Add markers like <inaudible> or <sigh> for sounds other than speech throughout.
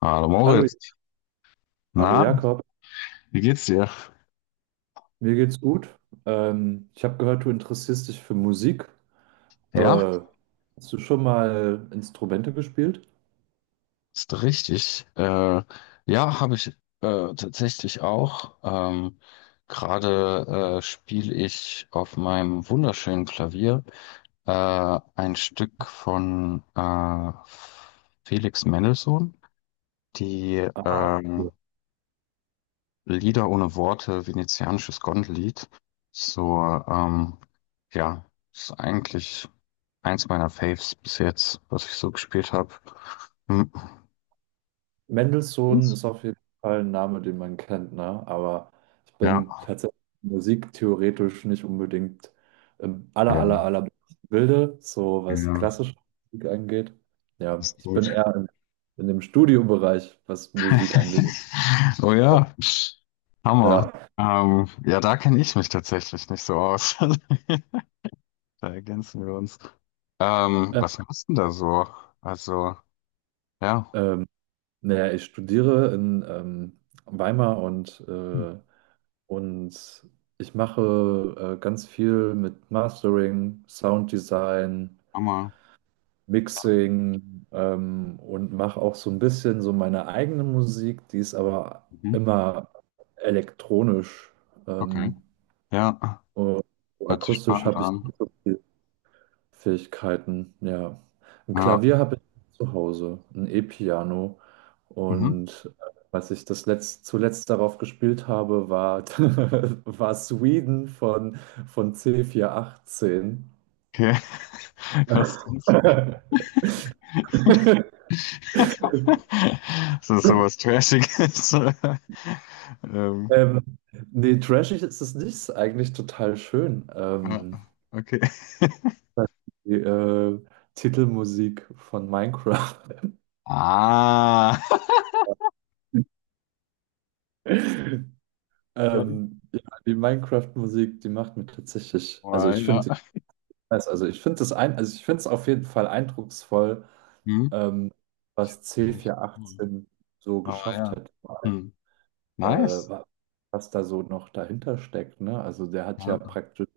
Hallo Hallo, Moritz. hallo Na, Jakob, wie geht's dir? mir geht's gut. Ich habe gehört, du interessierst dich für Musik. Ja, Äh, Hast du schon mal Instrumente gespielt? ist richtig. Ja, habe ich tatsächlich auch. Gerade spiele ich auf meinem wunderschönen Klavier ein Stück von Felix Mendelssohn, die Ah, cool. Lieder ohne Worte, venezianisches Gondellied. So, ähm, ja, ist eigentlich eins meiner Faves bis jetzt, was ich so gespielt habe. Hm, Mendelssohn Eins? ist auf jeden Fall ein Name, den man kennt, ne? Aber ich bin Ja. tatsächlich musiktheoretisch nicht unbedingt im aller, Ja, aller, aller Bilde, so was ja, klassische Musik angeht. Ja, ist ich bin gut. eher in dem Studiobereich, was Musik angeht. <laughs> Oh ja, Hammer. Ja. Ja, da kenne ich mich tatsächlich nicht so aus. <laughs> Da ergänzen wir uns. Äh, Was machst du denn da so? Also, ja. Ähm, Naja, ich studiere in Weimar, und Hm, und ich mache ganz viel mit Mastering, Sounddesign, Hammer. Mixing, und mache auch so ein bisschen so meine eigene Musik, die ist aber Mhm. immer elektronisch. Okay. Ähm, Ja, und so hört sich akustisch spannend habe ich an. nicht so Fähigkeiten, ja. Ein Ja. Klavier habe ich zu Hause, ein E-Piano. Mhm. Und als ich das zuletzt darauf gespielt habe, war, <laughs> war Sweden von, C418. Okay. <laughs> Was denn? <laughs> <laughs> Das ist sowas Trashiges. <laughs> Ähm, Ähm, Nee, trashig ist es nicht, ist eigentlich total schön. ja, okay. <laughs> Die Titelmusik von Minecraft. Ah. <laughs> <laughs> Ja, Ja, die Minecraft-Musik, die macht mir tatsächlich, also oh, ich ja. finde, also ich finde das ein, also ich finde es auf jeden Fall eindrucksvoll, Hm. ähm, was Gar nicht. Hm. C418 so Oh geschafft ja. hat, Hm. äh, Nice. wa- was da so noch dahinter steckt, ne? Also der hat ja Ja. praktisch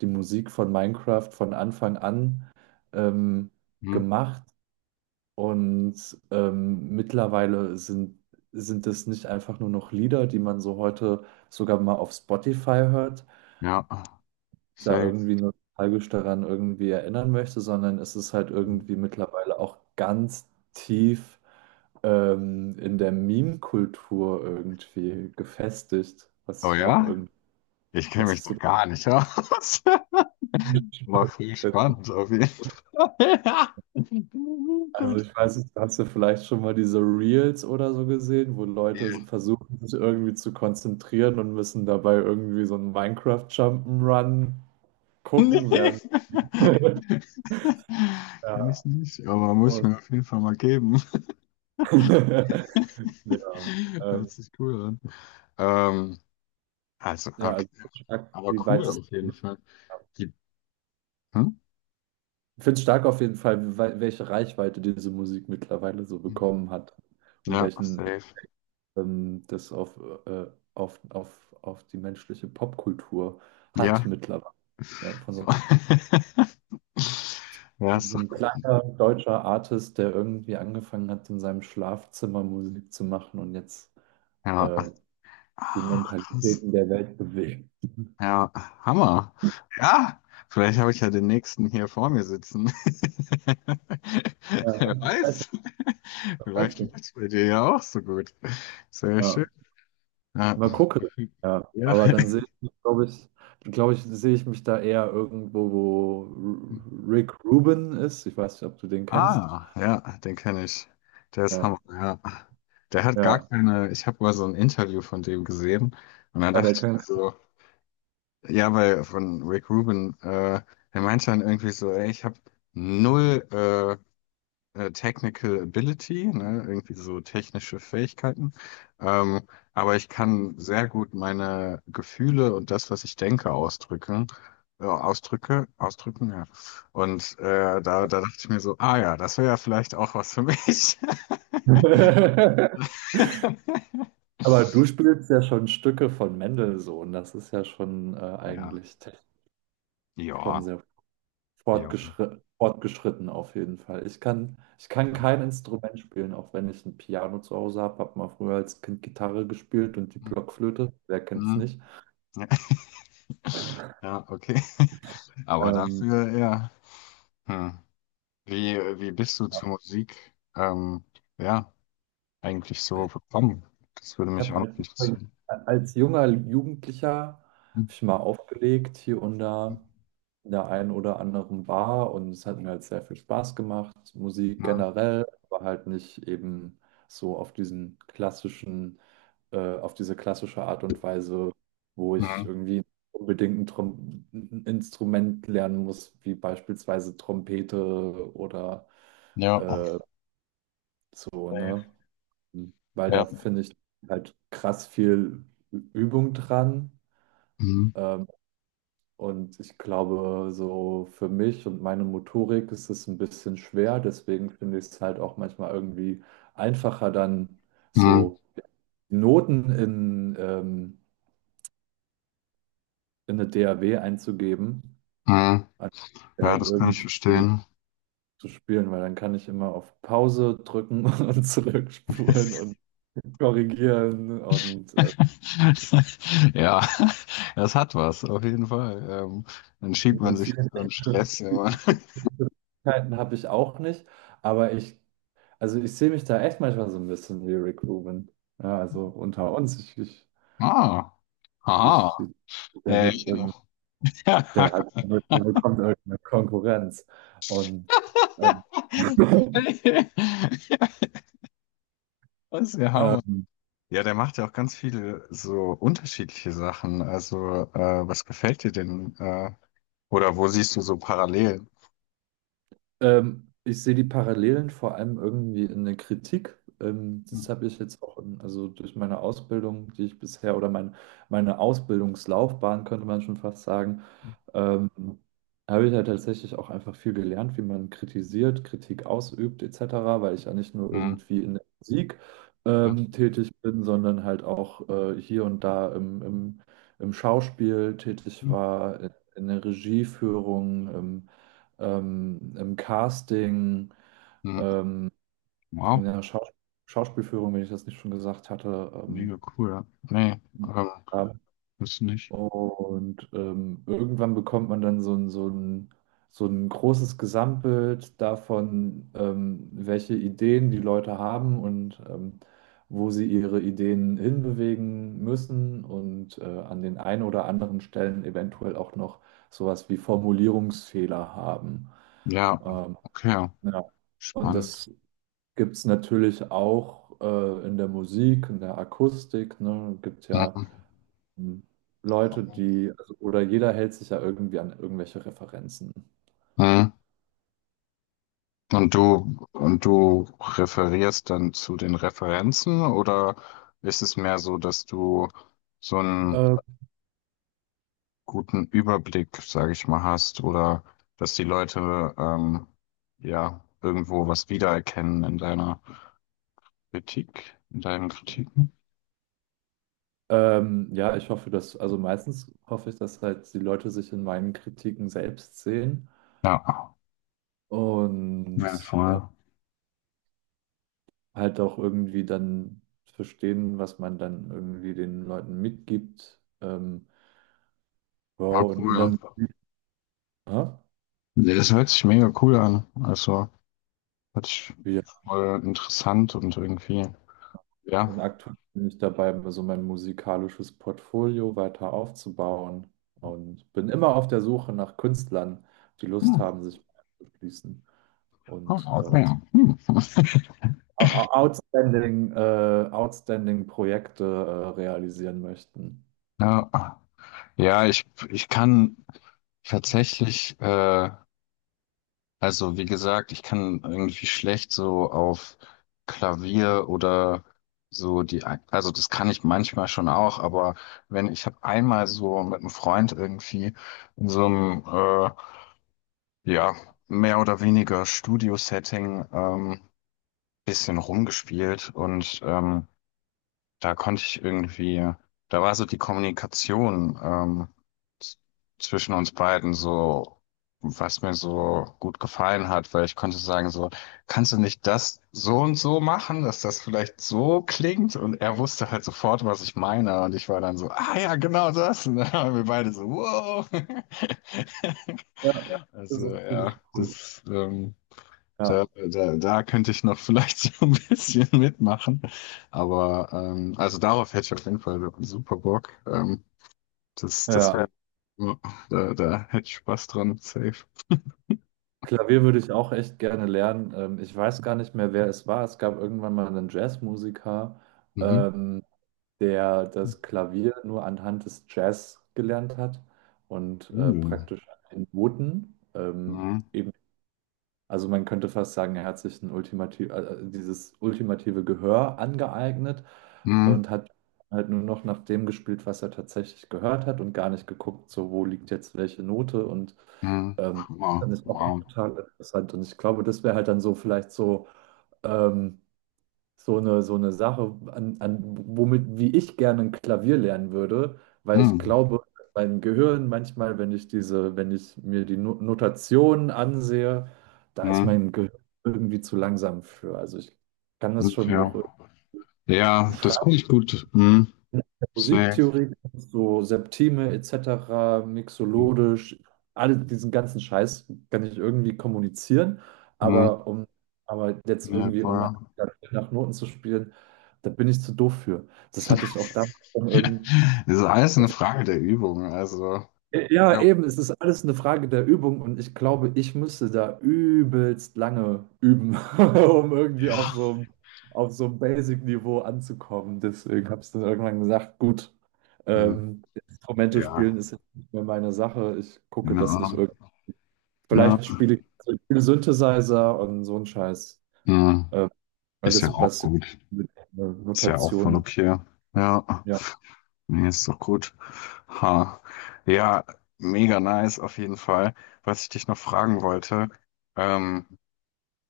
die Musik von Minecraft von Anfang an ähm, Hm. gemacht, und mittlerweile sind es nicht einfach nur noch Lieder, die man so heute sogar mal auf Spotify hört, Ja. da Safe. irgendwie nostalgisch daran irgendwie erinnern möchte, sondern es ist halt Hm. irgendwie mittlerweile auch ganz tief in der Meme-Kultur irgendwie gefestigt, Oh ja? Ich kenne was ich mich da super gar nicht aus. <laughs> War spannend viel finde. spannend auf jeden Fall. <laughs> Ja. Also Gut. ich weiß nicht, hast du vielleicht schon mal diese Reels oder so gesehen, wo Leute Nee. versuchen, sich irgendwie zu konzentrieren und müssen dabei irgendwie so einen Minecraft Jump'n'Run gucken, während <laughs> <laughs> ja, Kenne ich nicht, aber muss ich und mir auf jeden Fall mal geben. <laughs> ja, <laughs> Hört ähm, sich cool an. Ähm, also, ja, okay. also ich find's stark, Aber wie cool weit es. auf jeden Fall. Die, hm? Ich finde es stark auf jeden Fall, welche Reichweite diese Musik mittlerweile so bekommen hat und Ja, welchen safe. Das auf, äh, auf die menschliche Popkultur hat Ja. mittlerweile. Ja, von so So. einem, <laughs> Ja, so ist doch, einem kleiner deutscher Artist, der irgendwie angefangen hat, in seinem Schlafzimmer Musik zu machen und jetzt ja. äh, die Ah, krass. Mentalitäten der Welt bewegt. Ja, Hammer. Ja, vielleicht habe ich ja den nächsten hier vor mir sitzen. <laughs> Ja, Wer weiß ich, weiß. weiß Vielleicht läuft es bei dir ja auch so gut. Sehr schön. ich. Ja. Mal gucken. Ja, Ja. aber dann sehe ich, glaube ich, sehe ich mich da eher irgendwo, wo Rick Rubin ist. Ich weiß nicht, ob du den kennst. Ah, ja, den kenne ich. Der ist Ja, Hammer, ja. Der hat gar ja, keine, ich habe mal so ein Interview von dem gesehen und dann ja, der dachte ich mir kann. so, ja, weil von Rick Rubin, der meinte dann irgendwie so, ey, ich habe null Technical Ability, ne, irgendwie so technische Fähigkeiten. Ähm, aber ich kann sehr gut meine Gefühle und das, was ich denke, ausdrücken. Ausdrücken, ja. Und da dachte ich mir so, ah ja, das wäre ja vielleicht auch was für mich. <laughs> <laughs> Aber du spielst ja schon Stücke von Mendelssohn. Das ist ja schon Ja, eigentlich technisch schon ja, sehr ja. fortgeschritten, fortgeschritten auf jeden Fall. Ich kann Hm, kein Instrument spielen, auch wenn ich ein Piano zu Hause habe. Habe mal früher als Kind Gitarre gespielt und die hm, Blockflöte. Wer kennt's hm. nicht? Ja, <laughs> ja, okay. Aber Ähm, dafür, ja. Hm. Wie bist du ja. zur Musik? Ja. Eigentlich so bekommen? Das würde Ich mich habe auch noch als, interessieren. als junger Jugendlicher Mhm. hab ich mal aufgelegt hier und da in der einen oder anderen Bar, und es hat mir halt sehr viel Spaß gemacht. Musik Mhm. generell, aber halt nicht eben so auf auf diese klassische Art und Weise, wo ich Mhm. irgendwie unbedingt ein Instrument lernen muss, wie beispielsweise Trompete oder Ja, äh, so, Safe. ne? Hm. Weil da Ja. finde ich halt krass viel Übung dran. Mhm. Ähm, und ich glaube, so für mich und meine Motorik ist es ein bisschen schwer. Deswegen finde ich es halt auch manchmal irgendwie einfacher, dann Mhm. so Noten in eine DAW einzugeben, Mhm. als Ja, halt das kann ich irgendwie verstehen. zu spielen, weil dann kann ich immer auf Pause drücken <laughs> und zurückspulen und korrigieren und, äh, <laughs> Ja, das hat was, auf jeden Fall. Dann schiebt man und sich so einen Stress immer. <laughs> Möglichkeiten habe ich auch nicht, aber ich, also ich sehe mich da echt manchmal so ein bisschen wie Rick Rubin. Ja, also unter uns, Ah, ich, aha. der wird, Ja. irgend- <laughs> der hat, der wird- der bekommt irgendeine Konkurrenz. Und ähm, <laughs> Das ist ja Hammer. ähm, Ja, der macht ja auch ganz viele so unterschiedliche Sachen. Also, was gefällt dir denn? Oder wo siehst du so Parallelen? Ich sehe die Parallelen vor allem irgendwie in der Kritik. Hm, Das habe ich jetzt auch, also durch meine Ausbildung, die ich bisher oder meine Ausbildungslaufbahn, könnte man schon fast sagen, ähm, habe ich ja tatsächlich auch einfach viel gelernt, wie man kritisiert, Kritik ausübt, etc., weil ich ja nicht nur hm, irgendwie in der Musik ja, tätig bin, sondern halt auch hier und da im Schauspiel tätig hm, war, in der Regieführung. Im Casting, hm. in Wow, der Schauspielführung, wenn ich das nicht schon gesagt hatte. mega cool. Ja. Nee, Ja. ist nicht. Und irgendwann bekommt man dann so ein großes Gesamtbild davon, welche Ideen die Leute haben und wo sie ihre Ideen hinbewegen müssen und an den einen oder anderen Stellen eventuell auch noch sowas wie Formulierungsfehler haben. Ja, Ähm, okay, ja. Und spannend. das gibt es natürlich auch in der Musik, in der Akustik, ne, gibt ja Hm, hm, Leute, die, also, oder jeder hält sich ja irgendwie an irgendwelche Referenzen. hm. Und du referierst dann zu den Referenzen oder ist es mehr so, dass du so einen Äh, guten Überblick, sage ich mal, hast oder dass die Leute ja irgendwo was wiedererkennen in deiner Kritik, in deinen Kritiken? Ja, ich hoffe, dass, also meistens hoffe ich, dass halt die Leute sich in meinen Kritiken selbst sehen Ja, und ja, voll. Halt auch irgendwie dann verstehen, was man dann irgendwie den Leuten mitgibt. War Wow, und cool. in der Ja. Musik, ja, Nee, das hört sich mega cool an. Also, hört sich wie voll interessant und irgendwie, ja. und aktuell bin ich dabei, so mein musikalisches Portfolio weiter aufzubauen und bin immer auf der Suche nach Künstlern, die Lust Hm, haben, sich anzuschließen und oh, okay. Hm. <laughs> Outstanding Projekte realisieren möchten. Ja, ja, ich kann tatsächlich, also wie gesagt, ich kann irgendwie schlecht so auf Klavier oder so also das kann ich manchmal schon auch, aber wenn ich habe einmal so mit einem Freund irgendwie in so einem Ja, mehr oder weniger Studio-Setting, bisschen rumgespielt und da konnte ich irgendwie, da war so die Kommunikation z- zwischen uns beiden so, was mir so gut gefallen hat, weil ich konnte sagen so, kannst du nicht das so und so machen, dass das vielleicht so klingt? Und er wusste halt sofort, was ich meine und ich war dann so, ah ja, genau das. <laughs> Und dann waren wir beide so, wow. <laughs> Ja, das ist Also auch ziemlich ja, cool. Ja, da könnte ich noch vielleicht <laughs> so ein bisschen mitmachen. Aber also darauf hätte ich auf jeden Fall super Bock. Das ja. wäre. Ja. Da hätte ich Spaß dran, safe. Klavier würde ich auch echt gerne lernen. Ich weiß gar nicht mehr, wer es war. Es gab irgendwann mal einen Jazzmusiker. Mhm. Ähm, Der das Klavier nur anhand des Jazz gelernt hat und Uh. praktisch an den Noten. Mhm. Also man könnte fast sagen, er hat sich dieses ultimative Gehör angeeignet Mhm. und hat halt nur noch nach dem gespielt, was er tatsächlich gehört hat, und gar nicht geguckt, so wo liegt jetzt welche Note. Und Mhm. Das Wow. fand ich auch Wow. total interessant, und ich glaube, das wäre halt dann so vielleicht so ähm, so eine Sache, an, an, wie ich gerne ein Klavier lernen würde, weil ich Mhm. glaube, mein Gehirn manchmal, wenn ich mir die Notationen ansehe, da ist Mhm. mein Gehirn irgendwie zu langsam für. Also ich kann das schon Okay. auch. Ja, das konnte ich gut. Mhm. In der Safe. Musiktheorie, so Septime etc., mixologisch, all diesen ganzen Scheiß kann ich irgendwie kommunizieren, Mhm. aber um, aber jetzt Ja, irgendwie, um voll. nach Noten zu spielen, da bin ich zu doof für. Das hatte ich auch damals schon irgendwie. <laughs> Das ist alles eine Frage der Übung. Also, Ja, ja. eben, es ist alles eine Frage der Übung, und ich glaube, ich müsste da übelst lange üben, <laughs> um irgendwie Ja. Auf so ein Basic-Niveau anzukommen. Deswegen habe ich dann irgendwann gesagt, gut, Mhm. ähm, Instrumente spielen Ja. ist jetzt nicht mehr meine Sache. Ich gucke, Keine dass ich Ahnung. irgendwie, Ja, vielleicht spiele ich also ich spiele Synthesizer und so ein Scheiß. Hm, Ähm, ist ja Alles, auch was gut. mit Ist ja auch voll Notationen, okay. Ja. ja. Nee, ist doch gut. Ha. Ja, mega nice auf jeden Fall. Was ich dich noch fragen wollte, ähm,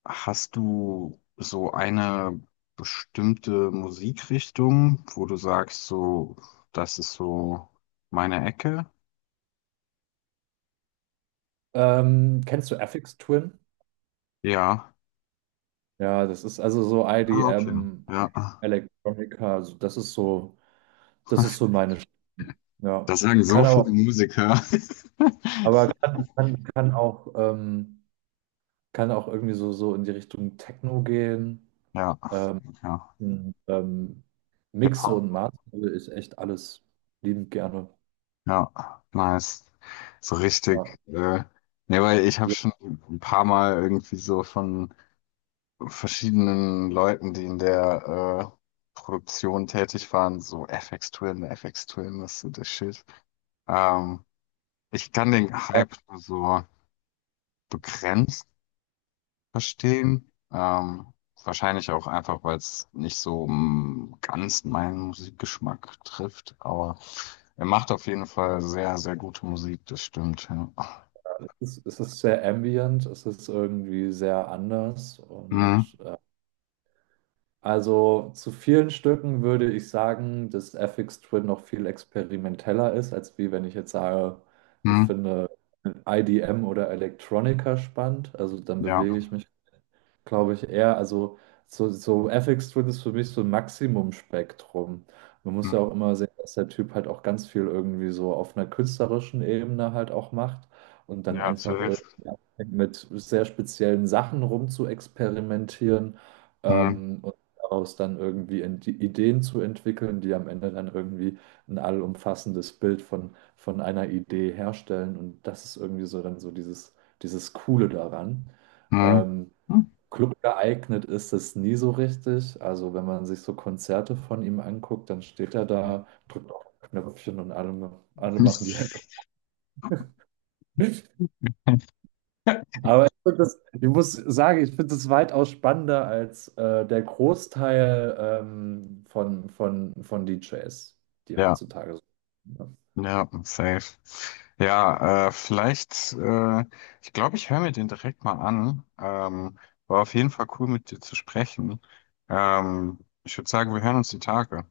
hast du so eine bestimmte Musikrichtung, wo du sagst, so, das ist so meine Ecke? Kennst du FX Twin? Ja. Ja, das ist also so Ah, okay. IDM, Ja. Electronica, das ist so <laughs> meine Stimme. Ja. Das sagen so Kann viele aber, Musiker. aber <laughs> kann auch irgendwie so in die Richtung Techno gehen. Ja, Ähm, ja. ähm, Mixe und Hip-Hop. Master ist echt alles liebend gerne. Ja, nice. So richtig. Ja. Ja, weil ich habe schon ein paar Mal irgendwie so von verschiedenen Leuten, die in der Produktion tätig waren, so FX Twin, FX Twin, was ist das Shit? Ähm, Ich kann den Ja, Hype nur so begrenzt verstehen. Wahrscheinlich auch einfach, weil es nicht so ganz meinen Musikgeschmack trifft. Aber er macht auf jeden Fall sehr, sehr gute Musik, das stimmt. Ja. Es ist sehr ambient, es ist irgendwie sehr anders, und Mhm. Also zu vielen Stücken würde ich sagen, dass FX Twin noch viel experimenteller ist, als wie wenn ich jetzt sage, ich Mhm. finde IDM oder Electronica spannend. Also dann bewege Ja. ich mich, glaube ich, eher, also so Ethics Twin ist für mich so ein Maximum-Spektrum. Man muss ja auch Mhm. immer sehen, dass der Typ halt auch ganz viel irgendwie so auf einer künstlerischen Ebene halt auch macht und dann Ja, zu einfach Recht. irgendwie anfängt, mit sehr speziellen Sachen rum zu experimentieren, Mhm. Und daraus dann irgendwie in die Ideen zu entwickeln, die am Ende dann irgendwie ein allumfassendes Bild von einer Idee herstellen. Und das ist irgendwie so dann so dieses, dieses Coole daran. Mhm. Ähm, Club geeignet ist es nie so richtig. Also wenn man sich so Konzerte von ihm anguckt, dann steht er Mhm. da, drückt auf ein Knöpfchen und alle, alle machen die Hände. <laughs> <laughs> Ich muss sagen, ich finde es weitaus spannender als der Großteil von DJs, die Ja, heutzutage so. ja, safe. Ja, vielleicht, ich glaube, ich höre mir den direkt mal an. War auf jeden Fall cool, mit dir zu sprechen. Ähm, Ich würde sagen, wir hören uns die Tage.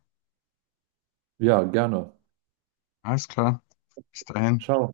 Ja, gerne. Alles klar, bis dahin. Ciao.